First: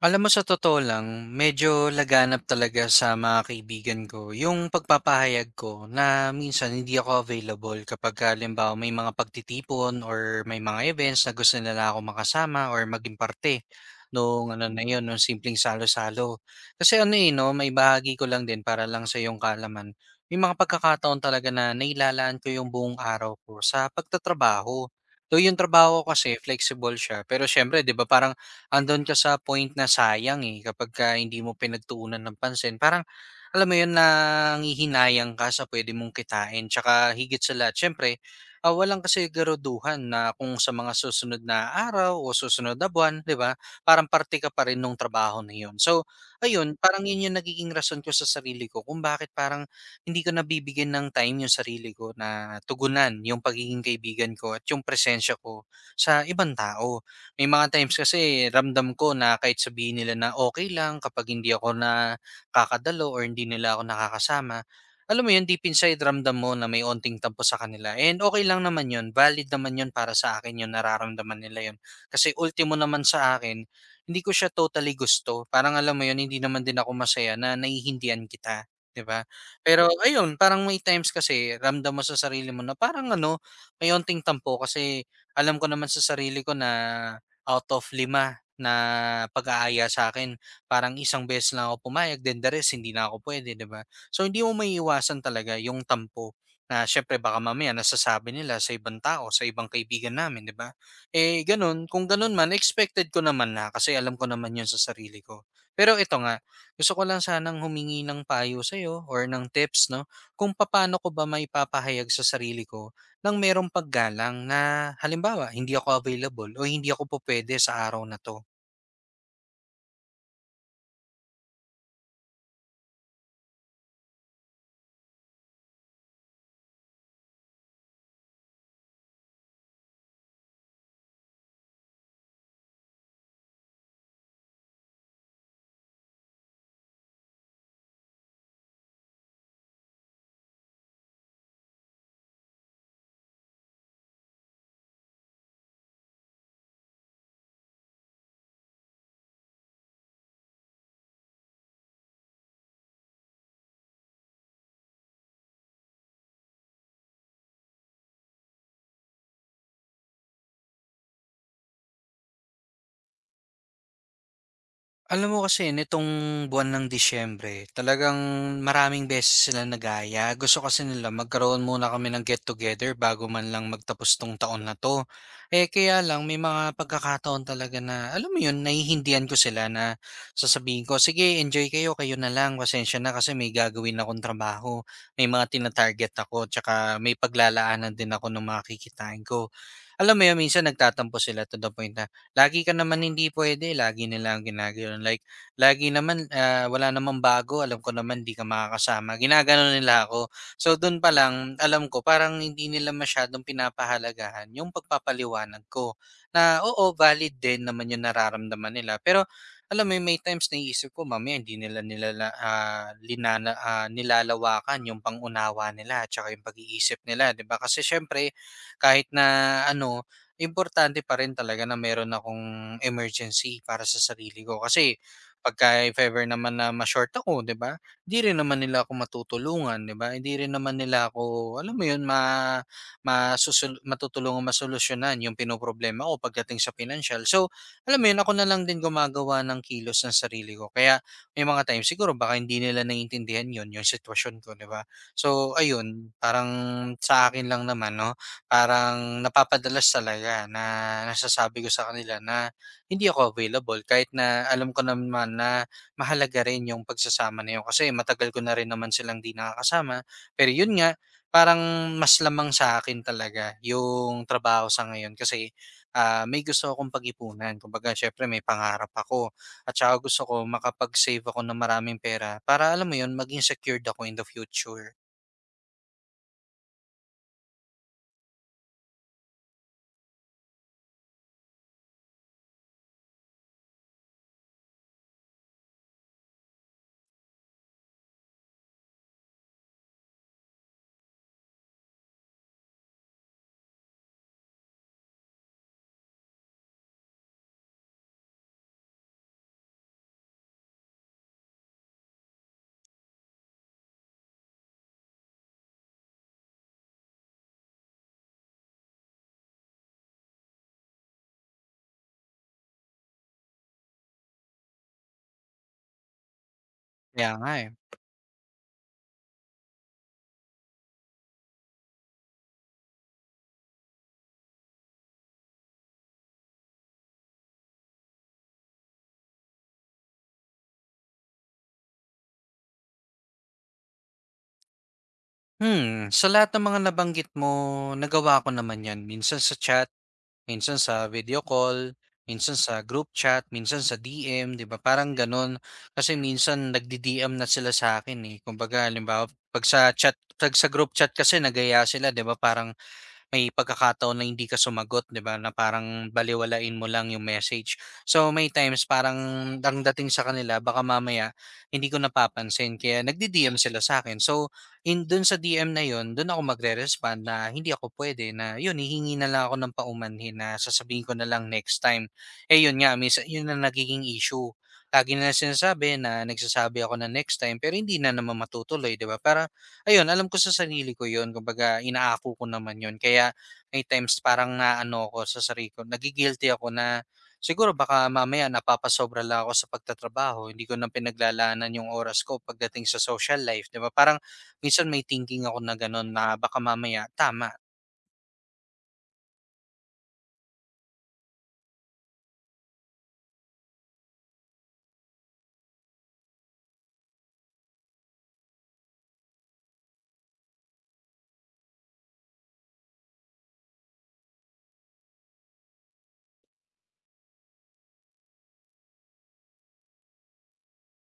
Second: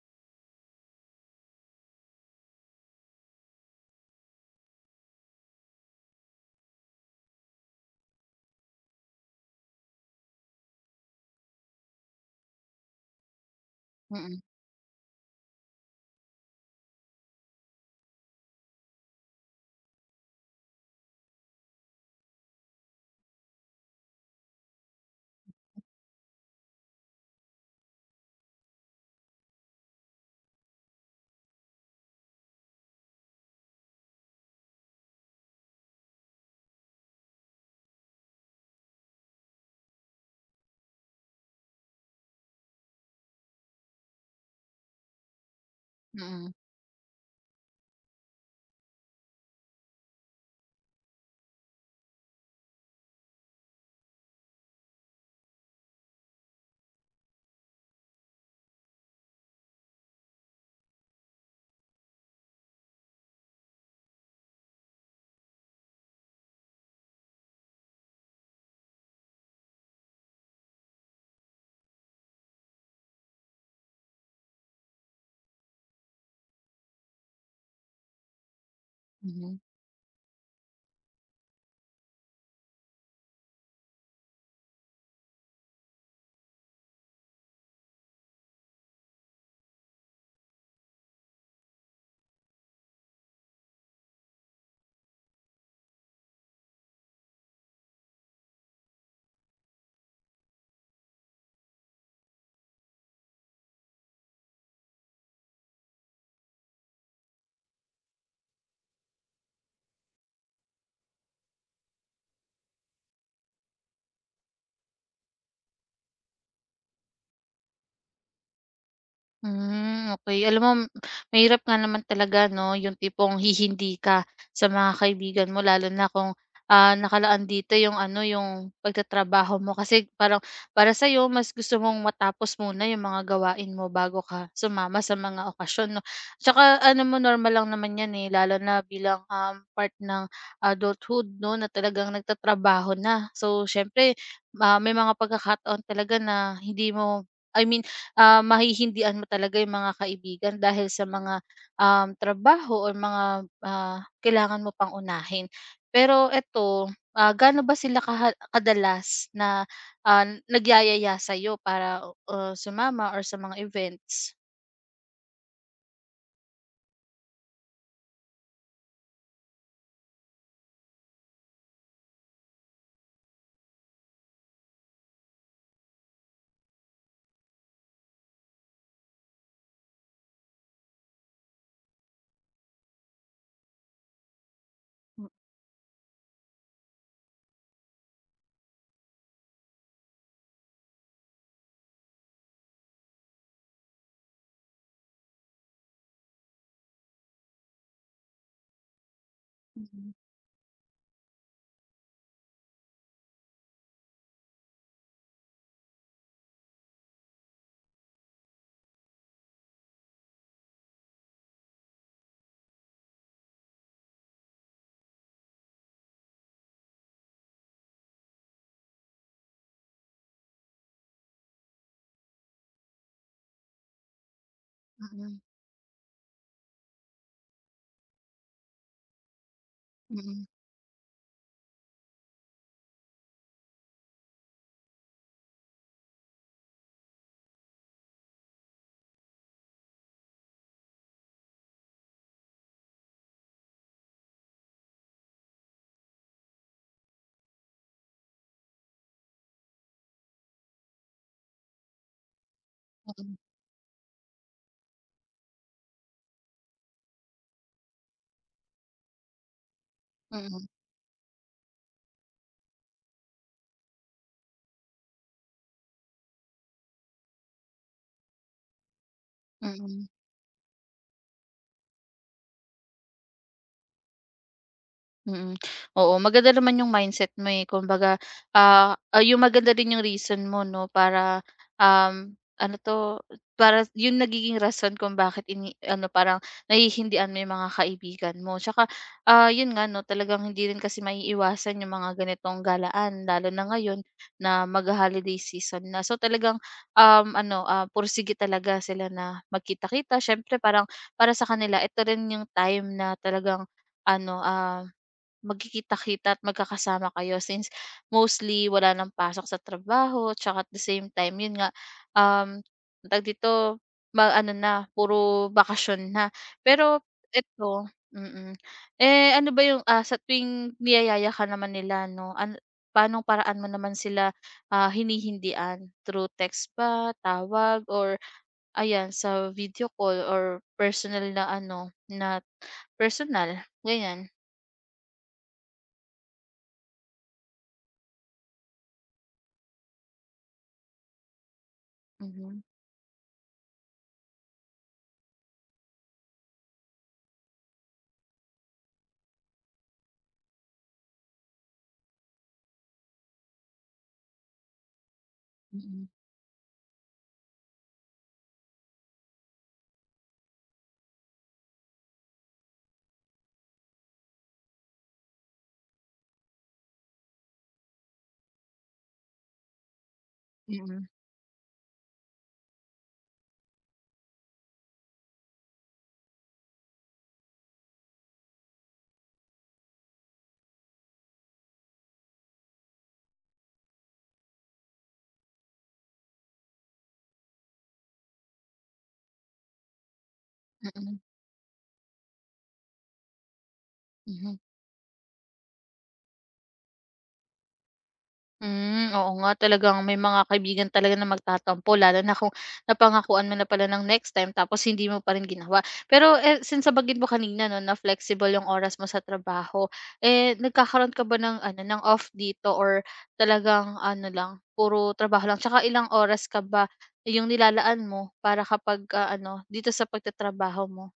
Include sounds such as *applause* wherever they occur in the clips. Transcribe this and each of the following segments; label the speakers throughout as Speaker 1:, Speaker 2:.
Speaker 1: Alam mo sa totoo lang, medyo laganap talaga sa mga kaibigan ko yung pagpapahayag ko na minsan hindi ako available kapag halimbawa may mga pagtitipon or may mga events na gusto nila ako makasama or maging parte
Speaker 2: Mm.
Speaker 1: nung ano na yun, nung simpleng salo-salo. Kasi ano eh, no, may bahagi ko lang din para lang sa iyong kalaman. May mga pagkakataon talaga na nailalaan ko yung buong araw ko sa pagtatrabaho. Though yung trabaho ko kasi flexible siya, pero syempre, 'di ba, parang andon ka sa point na sayang, eh, kapagka hindi mo pinagtuunan ng pansin. Parang alam mo yun, nanghihinayang ka sa puwede mong kitain tsaka higit sa lahat siyempre, walang kasiguruduhan na kung sa mga susunod na araw o susunod na buwan, 'di ba, parang parte ka pa rin nung trabaho na yun. So,
Speaker 2: Mm.
Speaker 1: ayun, parang yun yung nagiging rason ko sa sarili ko kung bakit parang hindi ko nabibigyan ng time yung sarili ko na tugunan yung pagiging kaibigan ko at yung presensya ko sa ibang tao. May mga times kasi ramdam ko na kahit sabihin nila na okay lang kapag hindi ako na kakadalo or hindi nila ako nakakasama, alam mo yun, deep inside ramdam mo na may onting tampo sa kanila and okay lang naman yun, valid naman yun para sa akin yun, nararamdaman nila yun. Kasi ultimo naman sa akin, hindi ko siya totally gusto, parang alam mo yun, hindi naman din ako masaya na naiintindihan kita, 'di ba?
Speaker 2: Mhm.
Speaker 1: Pero ayun, parang may times kasi ramdam mo sa sarili mo na parang ano, may onting tampo kasi alam ko naman sa sarili ko na out of lima na pag-aaya sa akin, parang isang beses lang ako pumayag then the rest hindi na ako puwede, 'di ba? So, hindi mo maiiwasan talaga yung tampo na siyempre baka mamaya nasasabi nila sa ibang tao, sa ibang kaibigan namin, 'di ba? Eh, gano'n, kung gano'n man expected ko naman na kasi alam ko naman yun sa sarili ko. Pero ito nga, gusto ko lang sanang humingi ng payo sa'yo or ng tips 'no, kung paano ko ba maipapahayag sa sarili ko nang merong paggalang na halimbawa hindi ako available o hindi ako pupwede sa araw na 'to.
Speaker 2: Hmm, okay. Alam mo, mahirap nga naman talaga 'no, yung tipong hihindi ka sa mga kaibigan mo, lalo na kung, nakalaan dito yung ano, yung pagtatrabaho mo, kasi parang para sa sa'yo mas gusto mong matapos muna yung mga gawain mo bago ka sumama sa mga okasyon 'no. Tsaka ano mo, normal lang naman 'yan, eh, lalo na bilang, part ng adulthood 'no, na talagang nagtatrabaho na. So siyempre, may mga pagkakataon talaga na hindi mo, I mean, mahihindian mo talaga yung mga kaibigan dahil sa mga, trabaho o mga, kailangan mo pang unahin. Pero eto, gaano ba sila kadalas na, nagyayaya sa'yo para, sumama or sa mga events?
Speaker 1: Alam mo kasi nitong buwan ng Disyembre talagang maraming beses silang nagaya. Gusto kasi nila magkaroon muna kami ng get together bago man lang magtapos 'tong taon na 'to. Eh, kaya lang may mga pagkakataon talaga na alam mo 'yun, naiintindihan ko sila na sasabihin ko, "Sige enjoy kayo, kayo na lang. Pasensya na kasi may gagawin akong trabaho, may mga tina-target ako 'tsaka may paglalaanan din ako ng mga kikitain ko." Alam mo yun, minsan nagtatampo sila to the point na, "Lagi ka naman hindi puwede." Lagi nila ang ginaganon. Like, "Lagi naman, wala namang bago. Alam ko naman hindi ka makakasama." Ginagano nila
Speaker 2: Mm,
Speaker 1: ako. So, dun pa lang alam ko parang hindi nila masyadong pinapahalagahan yung pagpapaliwanag ko na, oo, valid din naman yung nararamdaman nila. Pero alam mo yun, may times naiisip ko mamaya hindi nila nilalawakan yung pangunawa nila at tsaka yung pag-iisip nila, 'di ba? Kasi siyempre kahit na ano, importante pa rin talaga na meron akong emergency para sa sarili ko. Kasi
Speaker 2: mm,
Speaker 1: pagka if ever naman na ma-short ako, 'di ba? Hindi rin naman nila ako matutulungan, 'di ba? Hindi
Speaker 2: mm,
Speaker 1: rin naman nila ako, alam mo 'yun, matutulungan masolusyonan yung pinoproblema ko pagdating sa financial. So, alam mo 'yun, ako na lang din gumagawa ng kilos ng sarili ko. Kaya may mga times siguro baka hindi nila naiintindihan 'yun, yung sitwasyon ko, 'di ba? So, ayun, parang sa akin lang naman, no? Parang napapadalas talaga na nasasabi ko sa kanila na hindi ako
Speaker 2: mm,
Speaker 1: available kahit na alam ko naman na mahalaga rin yung pagsasama na yun kasi matagal ko na rin naman silang di nakakasama.
Speaker 2: mm,
Speaker 1: Pero
Speaker 2: mm.
Speaker 1: yun nga, parang mas lamang sa akin talaga yung trabaho sa ngayon kasi may gusto akong pag-ipunan. Kumbaga, syempre may pangarap ako at saka
Speaker 2: Mm,
Speaker 1: gusto ko makapag-save ako ng maraming pera para alam mo yun, maging secured ako in the future.
Speaker 2: mm. Oo, maganda naman yung mindset mo, eh. Kumbaga, yung maganda din yung reason mo 'no, para, ano 'to, para yung nagiging rason kung bakit ano, parang nahihindian mo yung mga kaibigan mo. Tsaka, yun nga 'no, talagang hindi rin kasi maiiwasan yung mga ganitong galaan lalo na ngayon na magho-holiday season na. So, talagang, ano, pursige talaga sila na magkita-kita. Siyempre parang para sa kanila ito rin yung time na talagang ano, magkikita-kita at magkakasama kayo, since mostly wala ng pasok sa trabaho tsaka at the same time yun nga, um, tawag dito, ma-ano na puro bakasyon na. Pero
Speaker 1: Kaya nga eh.
Speaker 2: eto. Mm. Eh, ano ba yung, sa tuwing niyayaya ka naman nila 'no, ano paanong paraan mo naman sila, hinihindian? Through text ba, tawag, or ayan sa video call or personal na ano, na personal, ganyan?
Speaker 1: Sa lahat ng mga nabanggit mo, nagawa ko naman 'yan. Minsan sa chat, minsan sa video call, minsan
Speaker 2: Mhm,
Speaker 1: sa group chat, minsan sa DM, 'di ba? Parang gano'n. Kasi minsan nagdi-DM na sila sa'kin, eh. Kumbaga halimbawa 'pag sa chat 'pag sa group chat kasi nagaya sila, 'di ba? Parang may pagkakataon na hindi ka sumagot, 'di ba, na
Speaker 2: mm,
Speaker 1: parang balewalain mo lang yung message. So, may times parang ang dating sa kanila baka mamaya hindi ko napapansin kaya nagdi-DM sila sa akin. So, in dun sa DM na yun, dun ako magre-respond na hindi ako pwede na yun, hihingi na lang ako ng paumanhin na
Speaker 2: mm,
Speaker 1: sasabihin ko na lang next time. Eh, yun nga minsan yun na nagiging issue. Lagi na sinasabi na nagsasabi ako na next time pero hindi na naman matutuloy, 'di ba? Para ayun, alam ko sa sarili ko 'yun, kumbaga inaako ko naman 'yun. Kaya may times parang naano ako sa sarili ko, nagigilty ako na siguro baka mamaya napapasobra lang ako sa pagtatrabaho, hindi ko na
Speaker 2: mm,
Speaker 1: pinaglalaanan yung oras ko pagdating sa social life, 'di ba? Parang
Speaker 2: mhm.
Speaker 1: minsan may thinking ako na gano'n na baka mamaya tama.
Speaker 2: Hmm, oo nga, talagang may mga kaibigan talaga na magtatampo lalo na kung napangakuan mo na pala ng next time tapos hindi mo pa rin ginawa. Pero, eh, since nabanggit mo kanina 'no na flexible yung oras mo sa trabaho, eh, nagkakaroon ka ba ng ano, ng off dito or talagang ano lang, puro trabaho lang? Tsaka ilang oras ka ba yung nilalaan mo para kapag, ano, dito sa pagtatrabaho mo?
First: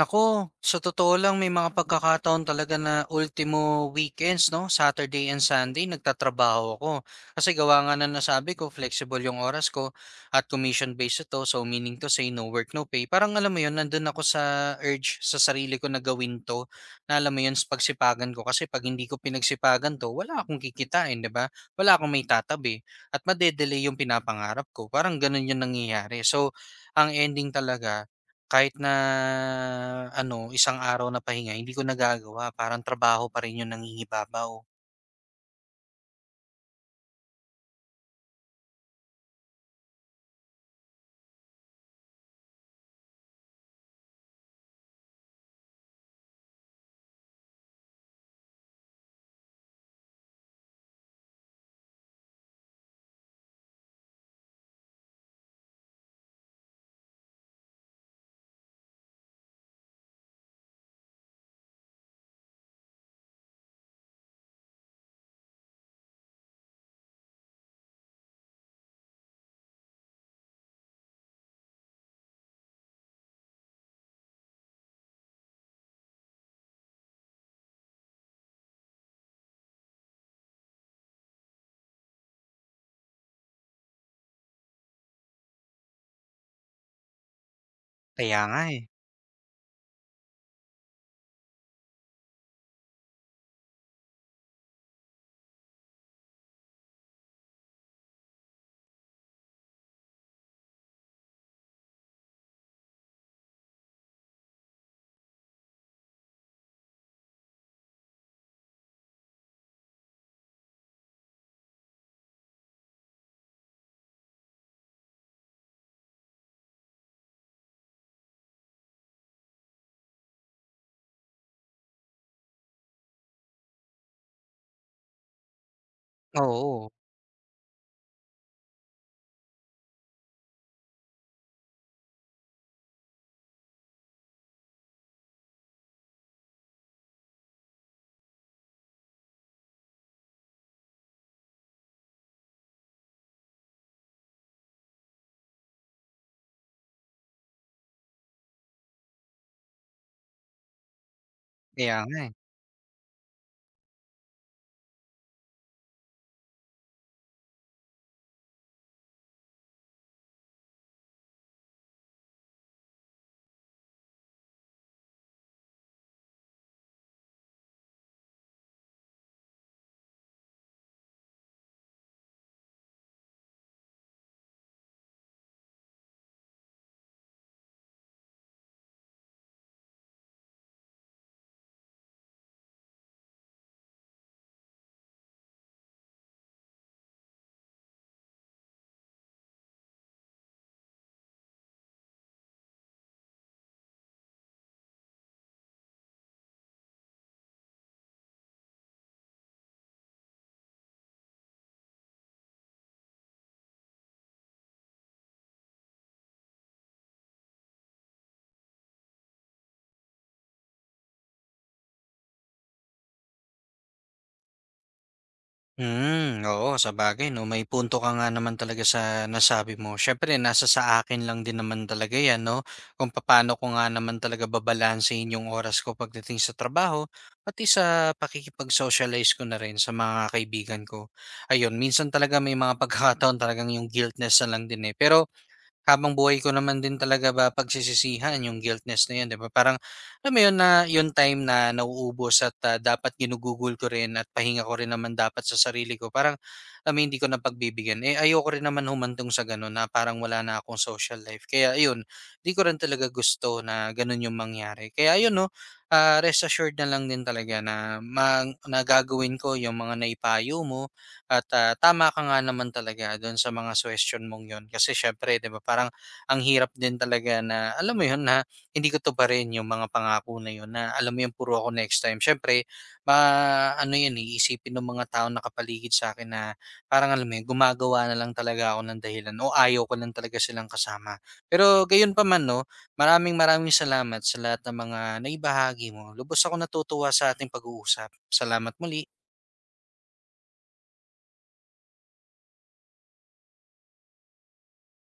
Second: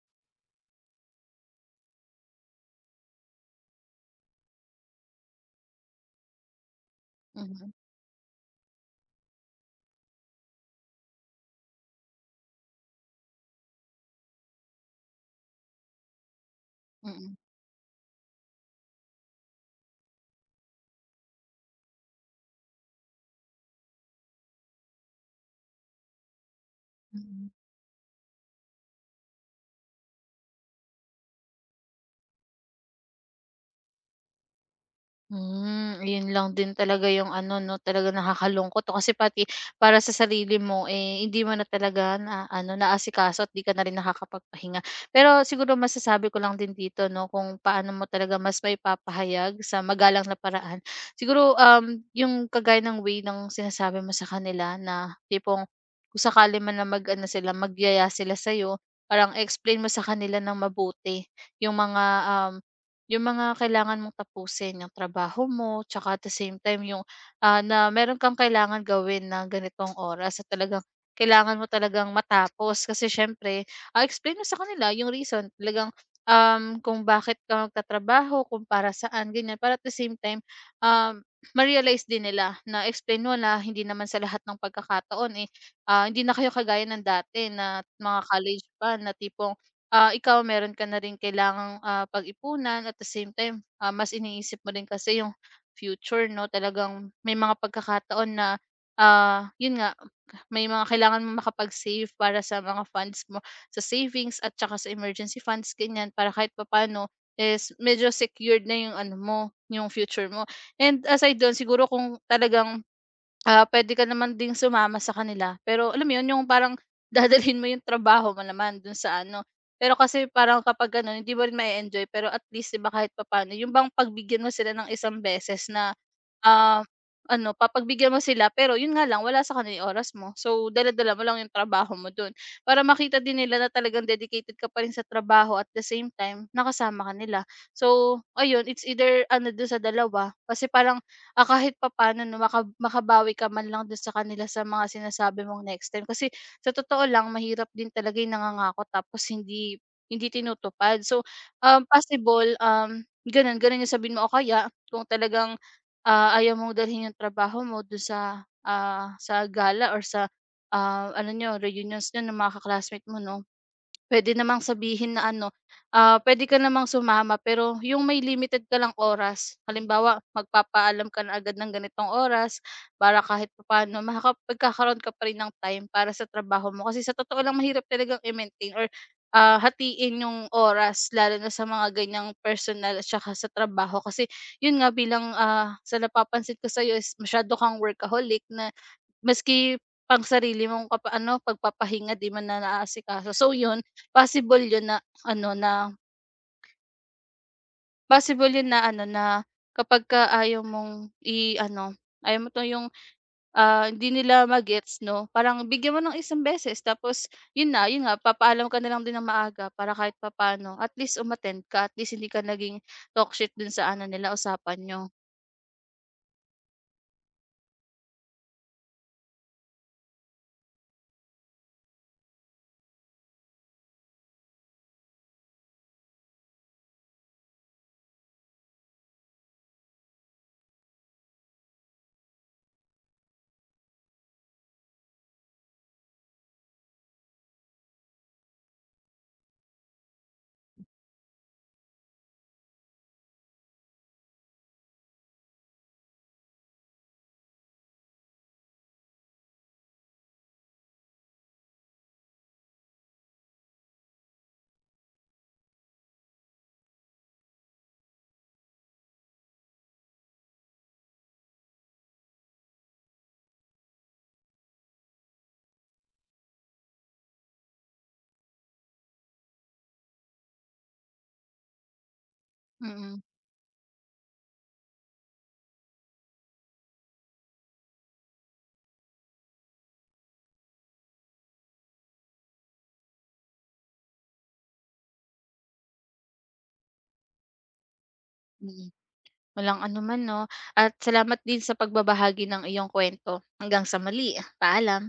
Speaker 1: Nako, sa totoo lang may mga pagkakataon talaga na ultimo weekends 'no, Saturday and Sunday nagtatrabaho ako. Kasi
Speaker 2: Mhm.
Speaker 1: gawa nga ng nasabi ko flexible yung oras ko at commission based ito, so meaning to say no work, no pay. Parang alam mo yun, nandun ako sa urge sa sarili ko na gawin 'to, na
Speaker 2: Mm.
Speaker 1: alam mo yun pagsipagan ko kasi 'pag hindi ko pinagsipagan 'to wala akong kikitain, 'di ba? Wala akong maitatabi at madedelay yung pinapangarap ko, parang ganun yung nangyayari. So, ang
Speaker 2: Mm.
Speaker 1: ending talaga kahit na ano, isang araw na pahinga hindi ko nagagawa parang trabaho pa rin yung nangingibabaw.
Speaker 2: Hmm, yun lang din talaga yung ano 'no, talagang nakakalungkot 'no, kasi pati para sa sarili mo, eh, hindi mo na talaga na ano, naasikaso at 'di ka na rin nakakapagpahinga. Pero siguro masasabi ko lang din dito 'no, kung paano mo talaga mas maipapahayag sa magalang na paraan. Siguro, yung kagaya ng way ng sinasabi mo sa kanila na tipong kung sakali man na mag ano sila, magyaya sila sa'yo, parang explain mo sa kanila ng mabuti yung mga, um yung mga kailangan mong tapusin, yung trabaho mo, tsaka at the same time yung, na meron kang kailangan gawin na ganitong oras at talagang kailangan mo talagang matapos. Kasi siyempre, explain mo sa kanila yung reason talagang, kung bakit ka magtatrabaho, kung para saan, ganyan. Para at the same time, um, ma-realize din nila na explain mo na hindi naman sa lahat ng pagkakataon, eh, hindi na kayo kagaya ng dati na mga
Speaker 1: Kaya nga
Speaker 2: college
Speaker 1: eh.
Speaker 2: pa na tipong Ah, ikaw meron ka na rin kailangang, pag-ipunan at the same time, mas iniisip mo rin kasi yung future 'no, talagang may mga pagkakataon na, yun nga, may mga kailangan mo makapag-save para sa mga funds mo, sa savings at tsaka sa emergency funds ganyan para kahit papaano is medyo secured na yung ano mo, yung future mo. And aside dun siguro, kung talagang, ah, puwede ka naman ding sumama sa kanila, pero alam mo 'yun, yung parang *laughs* dadalhin mo yung trabaho mo naman do'n sa ano. Pero kasi parang kapag gano'n hindi mo rin may enjoy, pero at least 'di ba kahit papaano yung bang pagbigyan mo sila ng isang beses na, ah,
Speaker 1: Oo,
Speaker 2: ano, papagbigyan mo sila pero 'yun nga lang wala sa kanila yung oras mo. So dala-dala mo lang yung trabaho mo dun, para makita din nila na talagang dedicated ka pa rin sa trabaho at the same time nakasama ka nila. So ayun, it's either ano do'n sa dalawa, kasi parang, kahit papaano 'no makabawi ka man lang dun sa kanila sa mga sinasabi mong next time. Kasi sa totoo lang mahirap din talaga yung nangangako tapos hindi hindi tinutupad. So,
Speaker 1: kaya nga eh.
Speaker 2: possible, ganun ganun yung sabihin mo, o kaya kung talagang, ayaw mong dalhin yung trabaho mo dun sa, sa gala or sa, ano niyo, reunions niyo ng mga mo 'no, puwede namang sabihin na ano, puwede ka namang sumama pero yung may limited ka lang oras. Halimbawa, magpapaalam ka na agad ng ganitong oras para kahit papaano magkakaroon ka pa rin ng time para sa trabaho mo. Kasi sa totoo lang mahirap talagang i-maintain or, hatiin yung oras lalo na sa mga ganiyang personal at saka sa trabaho. Kasi yun nga bilang, sa napapansin ko sa'yo is masyado kang workaholic na. Maski pang sarili mong ano, pagpapahinga 'di man na naaasikaso. So 'yun, possible 'yun na ano, na possible 'yun na ano, na kapag ka ayaw mong i-ano, ayaw mo 'to yung, hindi nila ma 'no, parang bigyan mo ng isang beses tapos 'yun na, 'yun nga papaalam ka na lang din ng maaga para kahit papaano at least umattend ka, at least hindi ka naging talk shit dun sa ano nila, usapan niyo.
Speaker 1: Oo, sabagay 'no, may punto ka nga naman talaga sa nasabi mo. Siyempre nasa sa akin lang din naman talaga 'yan 'no, kung papaano ko nga naman talaga babalansehin yung oras ko pagdating sa trabaho, pati sa pakikipag-socialize ko na rin sa mga kaibigan ko. Ayun, minsan talaga may mga pagkakataon talagang yung guiltness na lang din eh, pero habang buhay ko naman din talaga ba pagsisisihan yung guiltness na yun, 'di ba? Parang alam mo yun na yung time na nauubos at, dapat ginugugol ko rin at pahinga ko rin naman dapat sa sarili ko. Parang alam mo hindi ko na pagbibigyan. Eh, ayoko rin naman humantong sa gano'n na parang wala na akong social life. Kaya ayun, 'di ko rin talaga gusto na gano'n yung mangyari. Kaya ayun 'no, rest assured na lang din talaga na na gagawin ko yung mga naipayo mo at, tama ka nga naman talaga do'n sa mga suhestiyon mong 'yon kasi siyempre 'di ba parang ang hirap din talaga na alam mo 'yon na hindi ko tuparin yung mga pangako na 'yon na alam mo 'yon puro ako next time. Siyempre
Speaker 2: Mm.
Speaker 1: ma-ano yun eh, iisipin ng mga tao na taong sa akin na parang alam mo 'yon gumagawa na lang talaga ako ng dahilan o ayaw ko lang talaga silang kasama. Pero gayunpaman 'no, maraming maraming salamat sa lahat ng mga naibahagi mo. Lubos akong natutuwa sa ating pag-uusap. Salamat
Speaker 2: Mm.
Speaker 1: muli.
Speaker 2: Walang anuman 'no, at salamat din sa pagbabahagi ng iyong kwento. Hanggang sa muli, paalam.